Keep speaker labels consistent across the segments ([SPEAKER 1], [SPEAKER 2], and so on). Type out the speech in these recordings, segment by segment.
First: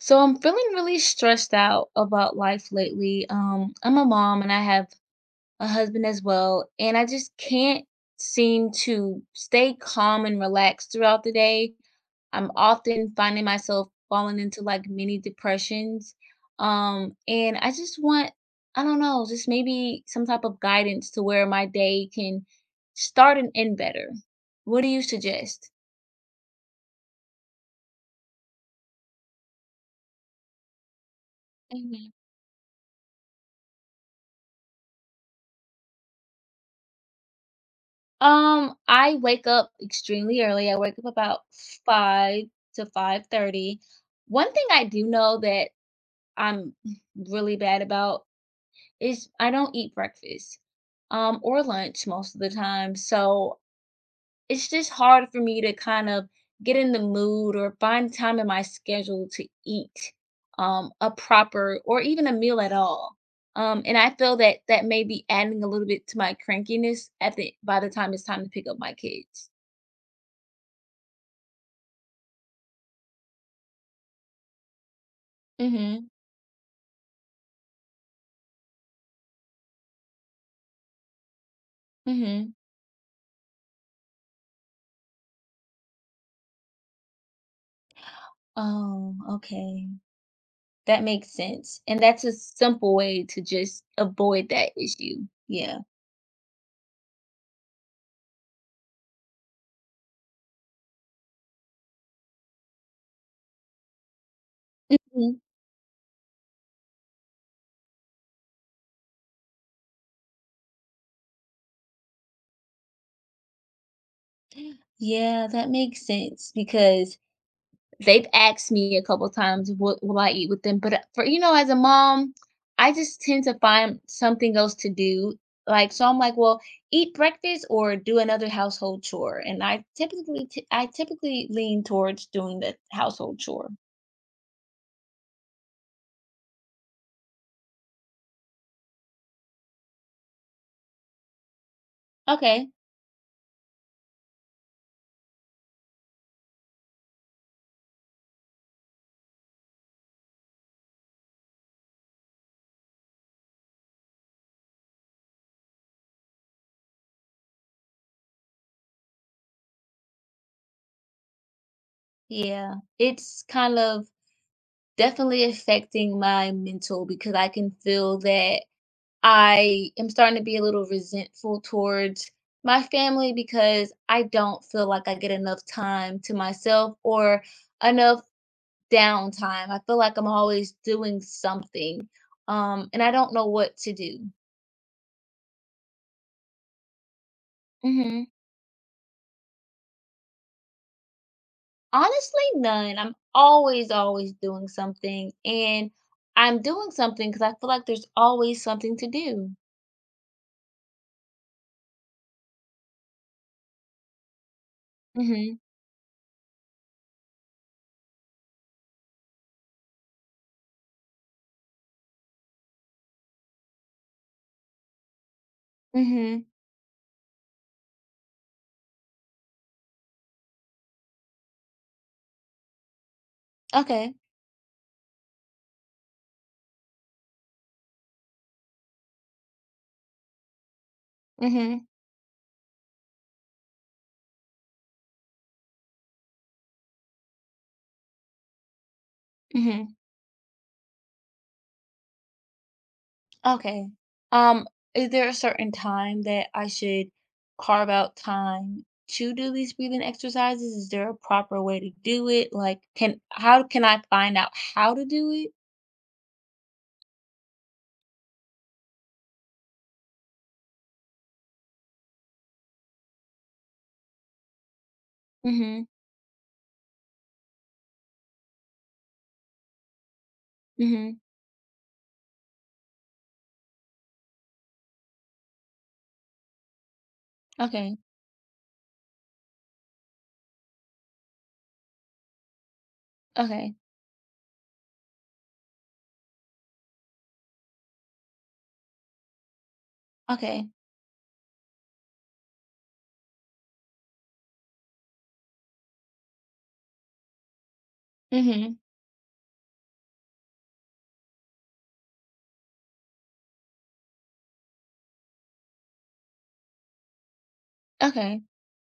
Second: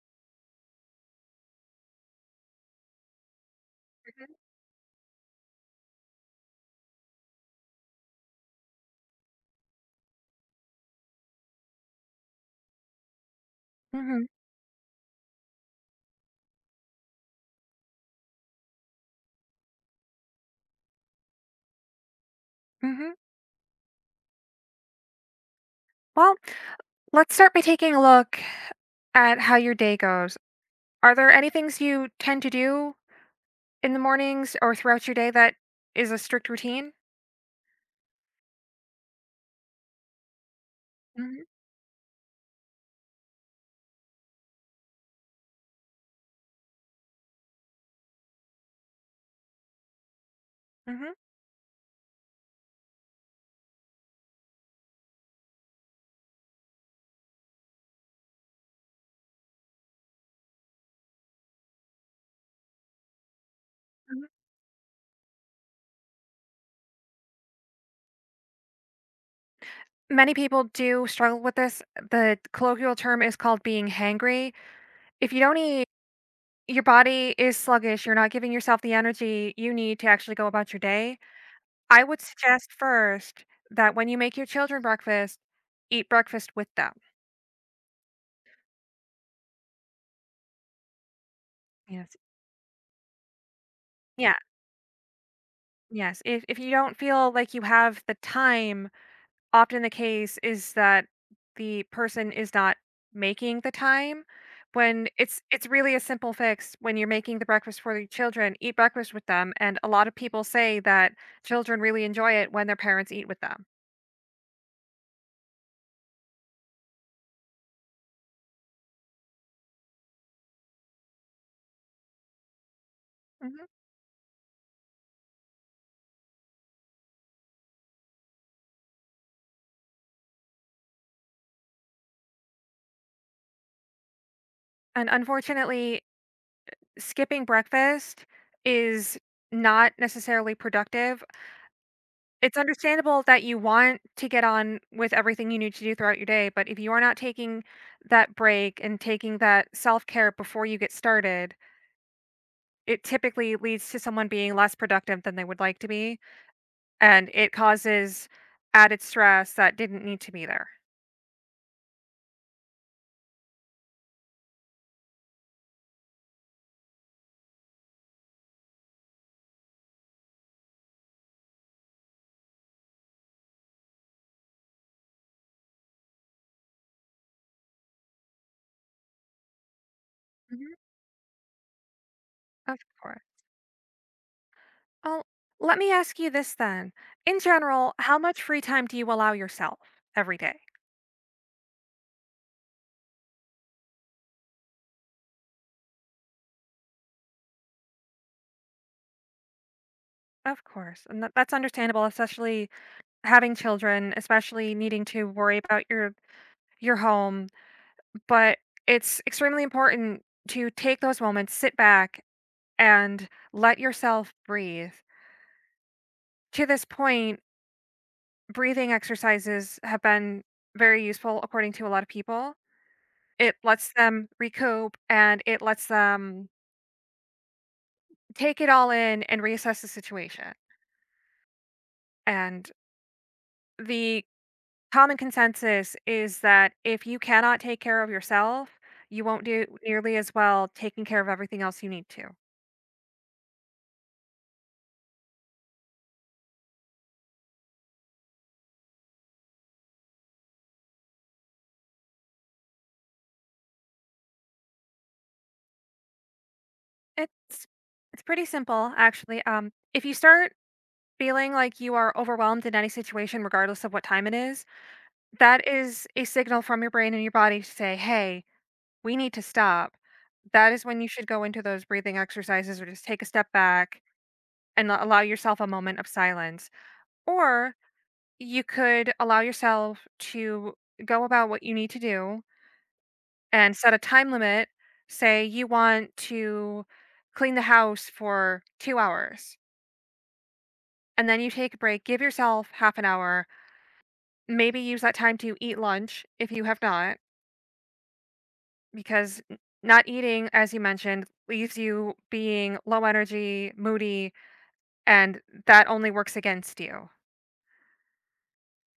[SPEAKER 1] So I'm feeling really stressed out about life lately. I'm a mom and I have a husband as well, and I just can't seem to stay calm and relaxed throughout the day. I'm often finding myself
[SPEAKER 2] Mhm,
[SPEAKER 1] falling into like mini depressions. And I just want, I don't know, just maybe some type of guidance to where my day can
[SPEAKER 2] mhm.
[SPEAKER 1] start and end better. What do you suggest?
[SPEAKER 2] Well, let's start by taking a look at how your day goes. Are there any things you tend to do in the mornings or throughout your day that is a strict routine?
[SPEAKER 1] I wake up extremely early. I wake up about
[SPEAKER 2] Mhm,
[SPEAKER 1] 5 to 5:30. One thing I do know that I'm really bad about is I don't eat breakfast,
[SPEAKER 2] mhm,
[SPEAKER 1] or lunch most of the time. So it's just hard for me to kind of get in the mood or find time in my schedule to eat a proper or even a meal at all. And I
[SPEAKER 2] mhm.
[SPEAKER 1] feel that that may be adding a little bit to my crankiness at the by the time it's time to pick up my kids.
[SPEAKER 2] Many people do struggle with this. The colloquial term is called being hangry. If you don't eat,
[SPEAKER 1] Mhm.
[SPEAKER 2] your body is sluggish. You're not giving yourself the energy you need to actually go about your day. I would
[SPEAKER 1] Mhm.
[SPEAKER 2] suggest first that when you make your children breakfast, eat breakfast with them.
[SPEAKER 1] Oh, okay. That makes sense, and
[SPEAKER 2] Yes.
[SPEAKER 1] that's a simple way to just
[SPEAKER 2] Yeah.
[SPEAKER 1] avoid that issue. Yeah.
[SPEAKER 2] Yes, if you don't feel like you have the time, often the case is that the person is not making the time when
[SPEAKER 1] Mhm.
[SPEAKER 2] it's really a simple fix when you're making the breakfast for the children, eat breakfast with them, and a lot of people say that children really enjoy it when their parents eat with them.
[SPEAKER 1] Yeah, that makes sense because they've asked me a couple times, "What will I eat with them?" But, for as a mom, I just tend to
[SPEAKER 2] Mhm.
[SPEAKER 1] find something else to do, like, so I'm like, "Well, eat breakfast or do another household chore," and I typically lean towards doing the household chore.
[SPEAKER 2] And unfortunately, skipping breakfast is not necessarily productive. It's
[SPEAKER 1] Okay.
[SPEAKER 2] understandable that you want to get on with everything you need to do throughout your day, but if you are not taking that break and taking that self care before you get started, it typically leads to someone being less productive than they would like to be. And it causes added stress that didn't need to be there.
[SPEAKER 1] Yeah. It's kind of definitely affecting my mental because I can feel that I am starting to be a little resentful towards my family because I don't feel like I get enough time to myself or enough downtime. I feel like I'm always
[SPEAKER 2] Mhm.
[SPEAKER 1] doing something,
[SPEAKER 2] Of
[SPEAKER 1] and I
[SPEAKER 2] course.
[SPEAKER 1] don't know what to do.
[SPEAKER 2] Well, let me ask you this then. In general, how
[SPEAKER 1] hmm
[SPEAKER 2] much free time do you allow yourself every day?
[SPEAKER 1] Honestly, none. I'm always, always doing something, and I'm doing something because I feel like there's always something to do.
[SPEAKER 2] Of course. And that's understandable, especially having children, especially needing to
[SPEAKER 1] Mm-hmm.
[SPEAKER 2] worry about your home, but it's extremely important to take those moments, sit back, and let yourself breathe.
[SPEAKER 1] Mm-hmm.
[SPEAKER 2] To this point, breathing exercises have been very useful, according to a lot of people. It lets
[SPEAKER 1] Okay.
[SPEAKER 2] them recoup and it lets them take it all in and reassess the situation.
[SPEAKER 1] Mm-hmm.
[SPEAKER 2] And the common consensus is that if you cannot take care of yourself, you won't do
[SPEAKER 1] hmm
[SPEAKER 2] nearly as well taking care of everything else you need to.
[SPEAKER 1] Okay. Um, is there a certain time that I should carve out time to do these breathing exercises? Is there a proper way to do it? Like, can how can I find out how to do it?
[SPEAKER 2] It's it's pretty simple actually. If you start feeling like you are overwhelmed in any situation, regardless of what time it is, that
[SPEAKER 1] Mm-hmm.
[SPEAKER 2] is a signal from your brain and your body to say, "Hey, we need to stop." That is when you
[SPEAKER 1] Mm-hmm.
[SPEAKER 2] should go into those breathing exercises or just take a step back and allow yourself a moment of silence. Or
[SPEAKER 1] Okay.
[SPEAKER 2] you could allow yourself to go about what you need to do
[SPEAKER 1] Okay.
[SPEAKER 2] and set a time limit. Say you want to clean the house for 2 hours
[SPEAKER 1] Okay.
[SPEAKER 2] and then you take a break. Give yourself half an hour. Maybe use that time to eat lunch if you have not,
[SPEAKER 1] Mm-hmm.
[SPEAKER 2] because not eating, as you mentioned, leaves you being low energy, moody, and that only works against you.
[SPEAKER 1] Okay.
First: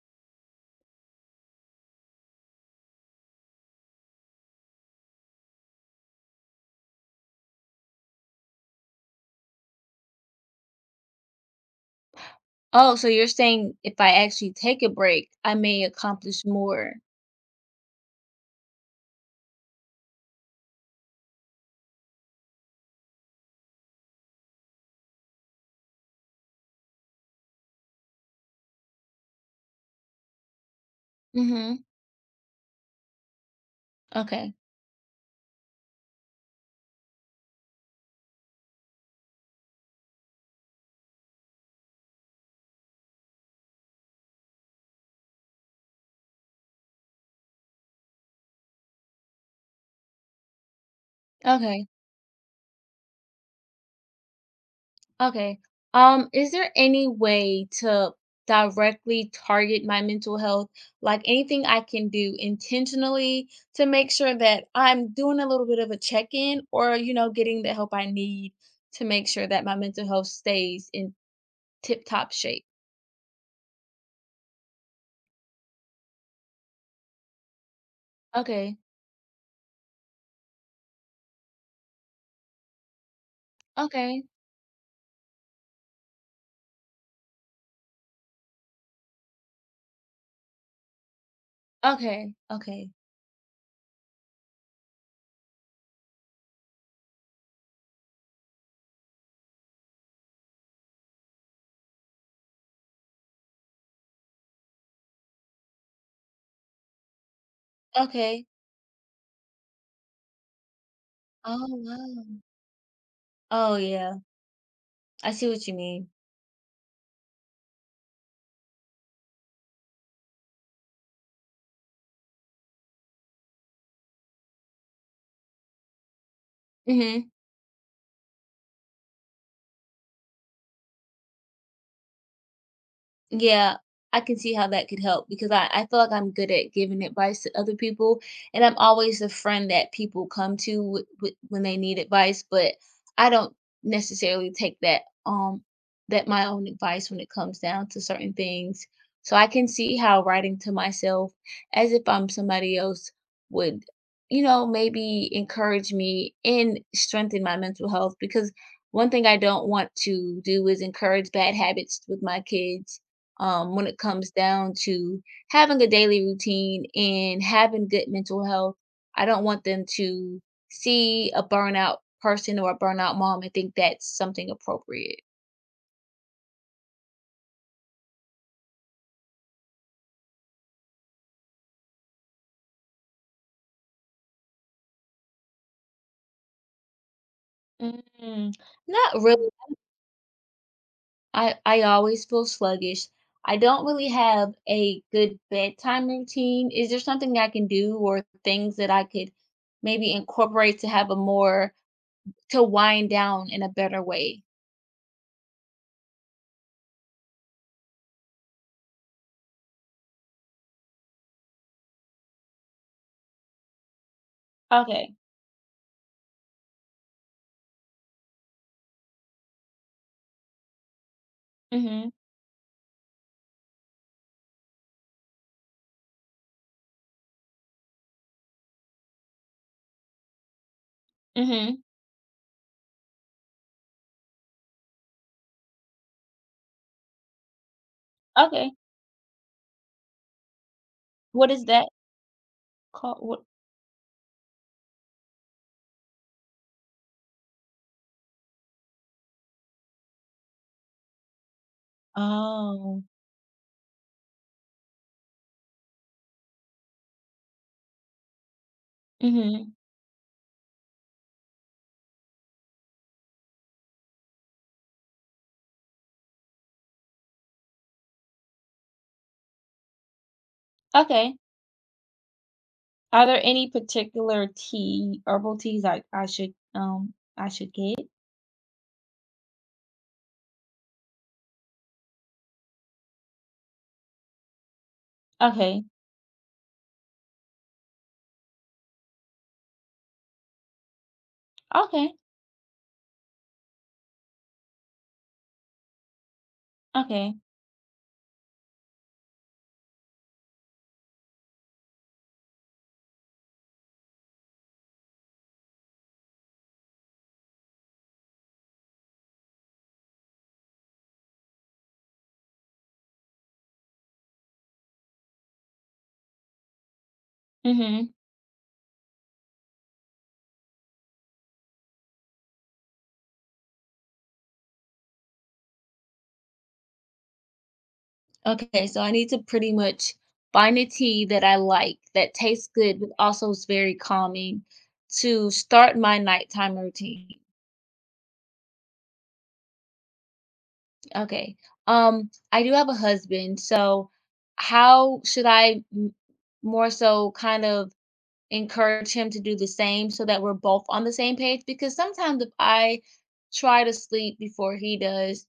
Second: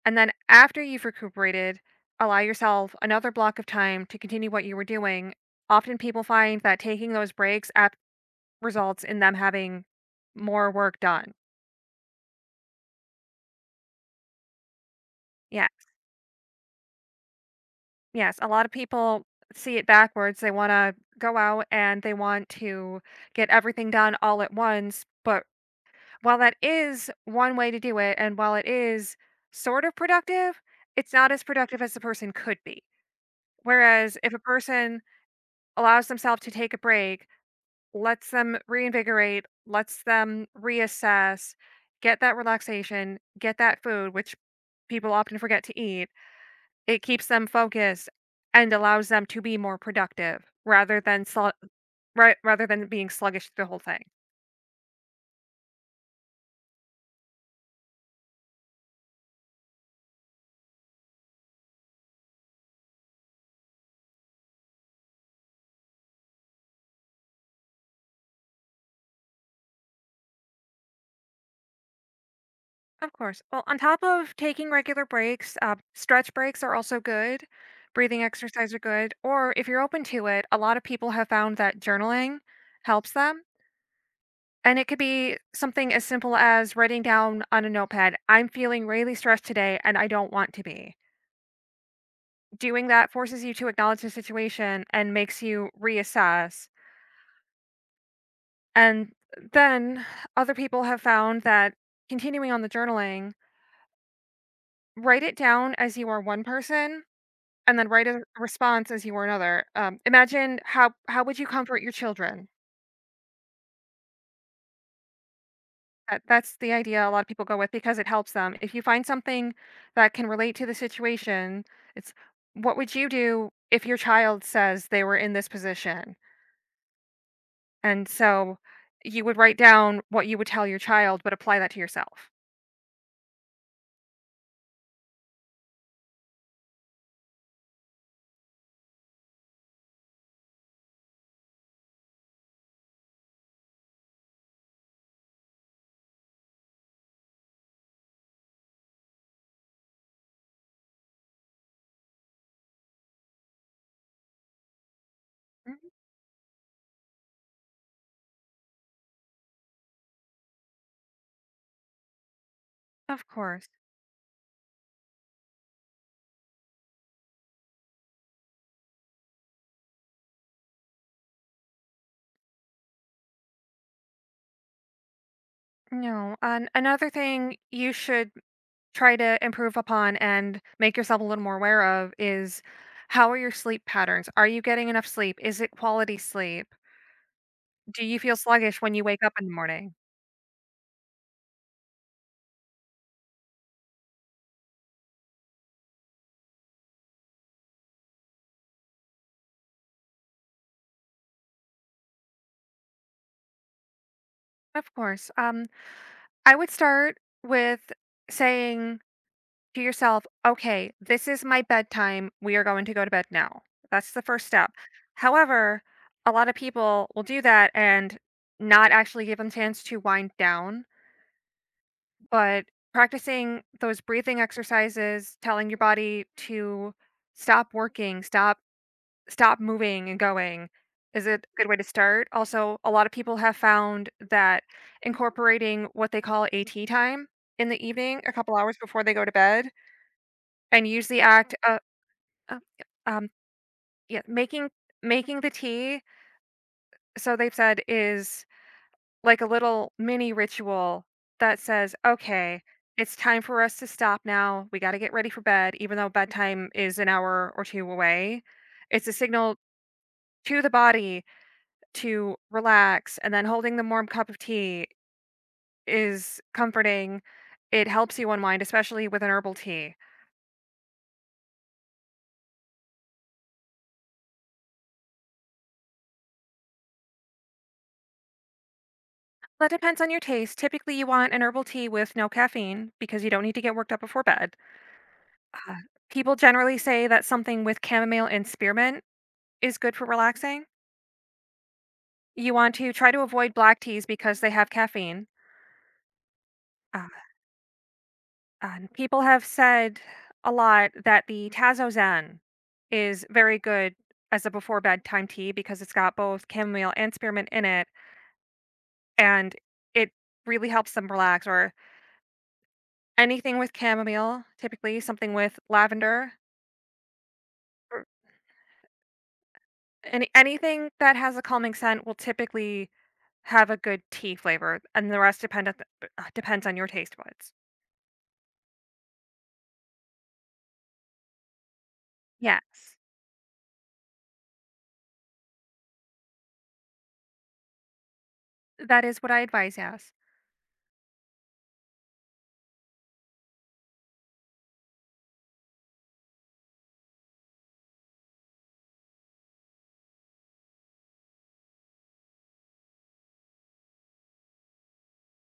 [SPEAKER 2] And then after you've recuperated, allow yourself another block of time to continue what you were doing. Often people find that taking those breaks results in them having more work done.
[SPEAKER 1] Oh, so you're saying if I actually take a break, I
[SPEAKER 2] Yeah.
[SPEAKER 1] may accomplish more.
[SPEAKER 2] Yes, a lot of people see it backwards. They wanna go out and they want to get everything done all at once, but while that is one way to do it, and while it is sort of productive, it's not as productive
[SPEAKER 1] Mm-hmm.
[SPEAKER 2] as the person could be. Whereas if a
[SPEAKER 1] Okay.
[SPEAKER 2] person allows themselves to take a break, lets them reinvigorate, lets them reassess, get that relaxation, get that food, which people often forget to eat. It keeps them focused and allows them to be more productive
[SPEAKER 1] Okay.
[SPEAKER 2] rather than being sluggish through the whole thing.
[SPEAKER 1] Okay. Is there any way to directly target my mental health? Like anything I can do intentionally to make sure that I'm doing a little bit of a check in or, you know, getting the help I need to make sure that my mental health stays in tip top shape?
[SPEAKER 2] Of course. Well, on top of taking regular breaks, stretch breaks are also good, breathing exercise
[SPEAKER 1] Okay.
[SPEAKER 2] are good, or if you're open to it, a lot of people have found that journaling helps them,
[SPEAKER 1] Okay.
[SPEAKER 2] and it could be something as simple as writing down on a notepad, "I'm feeling really stressed today, and I don't want to be."
[SPEAKER 1] Okay.
[SPEAKER 2] Doing
[SPEAKER 1] Okay.
[SPEAKER 2] that forces you to acknowledge the situation and makes you reassess. And then other people have found that continuing on the journaling, write it down as you are one person and then write a
[SPEAKER 1] Okay.
[SPEAKER 2] response as you are another. Imagine how would you
[SPEAKER 1] Oh,
[SPEAKER 2] comfort your
[SPEAKER 1] wow.
[SPEAKER 2] children?
[SPEAKER 1] Oh, yeah. I see what you mean.
[SPEAKER 2] That's the idea a lot of people go with because it helps them. If you find something that can relate to the situation, it's what would you do if your child says they were in this position?
[SPEAKER 1] hmm
[SPEAKER 2] And so you would write down what you would tell your child, but apply that to yourself.
[SPEAKER 1] Yeah, I can see how that could help because I feel like I'm good at giving advice to other people, and I'm always the friend that people come to when they need advice. But I don't necessarily take that my own advice when it comes down to certain things. So I can see how writing to myself as if I'm somebody else would, you know, maybe
[SPEAKER 2] Mhm.
[SPEAKER 1] encourage me and strengthen my mental health because one thing I don't want to do is encourage bad habits with my kids
[SPEAKER 2] Of course.
[SPEAKER 1] when it comes down to having a daily routine and having good mental health. I don't want them to see a burnout person or a burnout mom and think that's something appropriate.
[SPEAKER 2] No. And another thing you should try to improve upon and make yourself a little more aware of is, how are your sleep patterns? Are you getting enough sleep? Is it quality sleep? Do you feel
[SPEAKER 1] Mm,
[SPEAKER 2] sluggish when you
[SPEAKER 1] Not
[SPEAKER 2] wake up in
[SPEAKER 1] really.
[SPEAKER 2] the morning?
[SPEAKER 1] I always feel sluggish. I don't really have a good bedtime routine. Is there something I can do or things that I could maybe incorporate to have a more, to wind down in a better way?
[SPEAKER 2] Of course. I would start with saying to yourself, okay, this is my bedtime. We are going to go to bed now. That's the first step.
[SPEAKER 1] Okay.
[SPEAKER 2] However, a lot of people will do that and not actually give them chance to wind down.
[SPEAKER 1] Mm-hmm.
[SPEAKER 2] But practicing those breathing exercises, telling your body to stop working, stop moving and going is a good way
[SPEAKER 1] Mm-hmm.
[SPEAKER 2] to start. Also, a lot of people have found that incorporating what they call AT time in the evening, a couple
[SPEAKER 1] Okay.
[SPEAKER 2] hours before they go to bed, and use the
[SPEAKER 1] What
[SPEAKER 2] act
[SPEAKER 1] is
[SPEAKER 2] of
[SPEAKER 1] that
[SPEAKER 2] um, yep,
[SPEAKER 1] called?
[SPEAKER 2] um,
[SPEAKER 1] What
[SPEAKER 2] yeah, making making the tea, so they've said, is like a little mini ritual that says, "Okay,
[SPEAKER 1] Oh,
[SPEAKER 2] it's time for us to stop now. We gotta get ready for bed," even though bedtime is an hour or 2 away. It's a signal
[SPEAKER 1] mhm.
[SPEAKER 2] to the body to relax, and then holding the warm cup of tea is comforting. It helps you unwind, especially with an herbal tea.
[SPEAKER 1] Okay. Are there any particular tea herbal teas like I should get?
[SPEAKER 2] That depends on your taste. Typically, you want an herbal tea with no caffeine because you don't need to get worked up before bed. Uh,
[SPEAKER 1] Okay.
[SPEAKER 2] people generally say that something with chamomile and spearmint is good for relaxing.
[SPEAKER 1] Okay.
[SPEAKER 2] You want to try to avoid black teas because they have caffeine. Uh,
[SPEAKER 1] Okay.
[SPEAKER 2] and people have said a lot that the Tazozan is very good as a before bedtime tea because it's got both chamomile and spearmint in it, and it really helps them relax. Or anything with chamomile, typically something with lavender, or
[SPEAKER 1] Mhm.
[SPEAKER 2] anything that has a calming scent will typically have a good tea flavor, and the rest depend on the depends on your taste buds.
[SPEAKER 1] Okay, so I need to pretty much find a tea that I like, that tastes
[SPEAKER 2] Yes.
[SPEAKER 1] good, but also is very calming to start my nighttime routine.
[SPEAKER 2] That is what I advise, yes.
[SPEAKER 1] Okay. I do have a husband, so how should I m more so kind of encourage him to do the same so that we're both on the same page because sometimes if I try to sleep before he does,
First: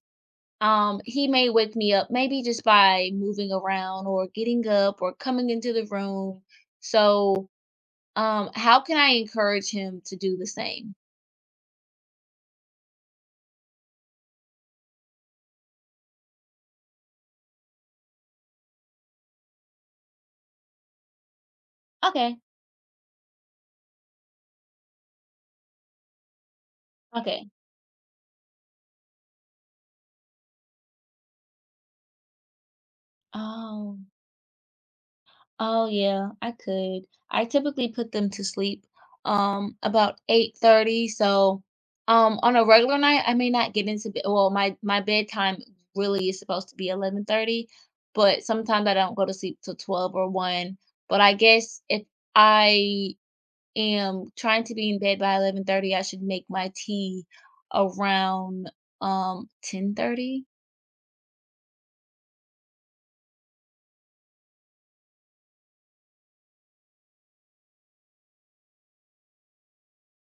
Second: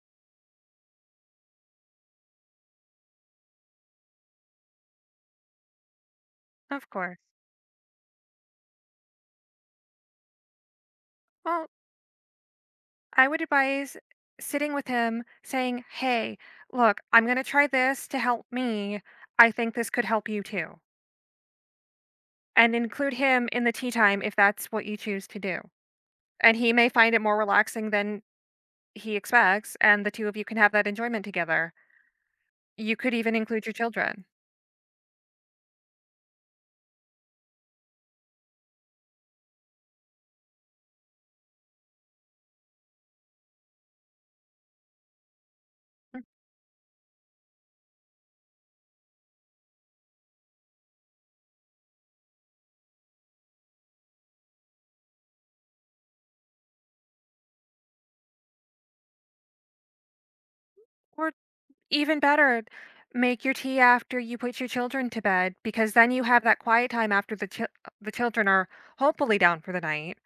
[SPEAKER 1] he may wake me up maybe just by moving around or getting up or coming into the room.
[SPEAKER 2] Of course.
[SPEAKER 1] So, how can I encourage him to do the same?
[SPEAKER 2] Well, I would advise sitting with him saying, "Hey, look, I'm gonna try this to help me. I think this could help you too."
[SPEAKER 1] Okay.
[SPEAKER 2] And include him in the tea time if that's what you choose to do. And he may find it more
[SPEAKER 1] Okay.
[SPEAKER 2] relaxing than he expects, and the 2 of you can have that enjoyment together. You could even include your
[SPEAKER 1] Oh.
[SPEAKER 2] children.
[SPEAKER 1] Oh yeah, I could. I typically put them to sleep about 8:30, so on a regular night I may not get into bed. Well, my bedtime
[SPEAKER 2] Mm.
[SPEAKER 1] really is supposed to be 11:30, but sometimes I don't go to sleep till 12 or 1. But I guess if I am trying to be in bed by 11:30, I should make my tea around 10:30.
[SPEAKER 2] Or even better, make your tea after you put your children to bed because then you have that quiet time after the the children are hopefully down for the night.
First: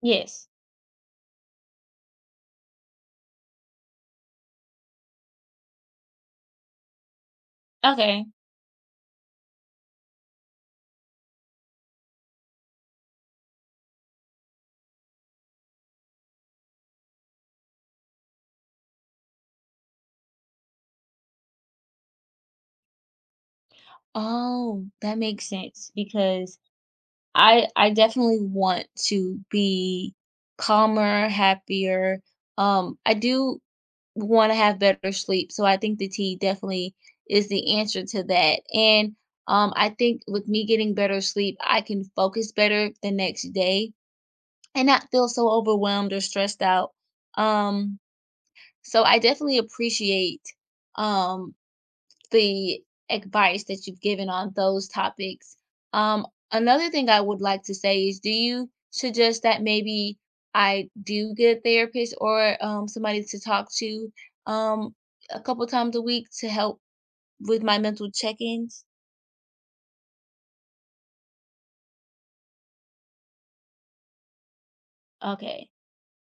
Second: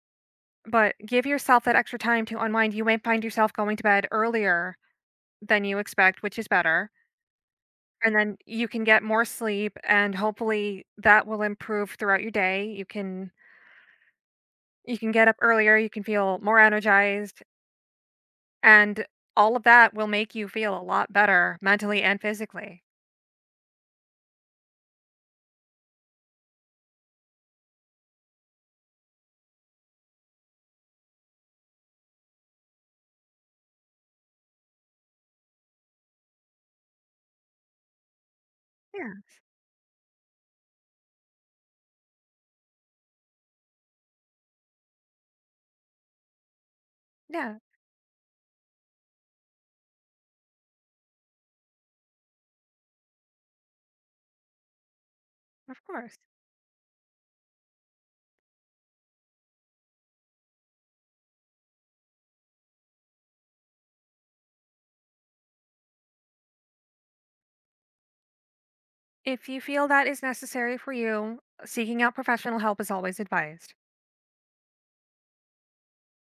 [SPEAKER 1] Yes.
[SPEAKER 2] But give yourself that extra time to unwind. You may find yourself going to bed earlier than you expect, which is better. And
[SPEAKER 1] Okay.
[SPEAKER 2] then you can get more sleep and hopefully that will improve throughout your day. You can get up earlier, you can feel more energized and all of that will make you feel a lot better mentally and physically.
[SPEAKER 1] Oh, that makes sense because I definitely want to be calmer, happier. I do want to have better sleep, so I think the tea definitely is the answer to that.
[SPEAKER 2] Yeah.
[SPEAKER 1] And I think with me getting better sleep, I can focus better the next day and not feel so overwhelmed or stressed out.
[SPEAKER 2] Yeah,
[SPEAKER 1] Um, so I definitely appreciate um the advice that you've given on those topics.
[SPEAKER 2] of course.
[SPEAKER 1] Um, Another thing I would like to say is do you suggest that maybe I do get a therapist or somebody to talk to um, a couple times a week to help with my mental check ins?
[SPEAKER 2] If you feel that is necessary for you, seeking out professional help is always advised.
[SPEAKER 1] Okay.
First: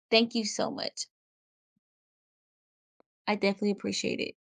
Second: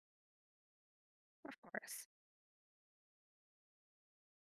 [SPEAKER 1] Thank you so much.
[SPEAKER 2] Of course.
[SPEAKER 1] I definitely appreciate it.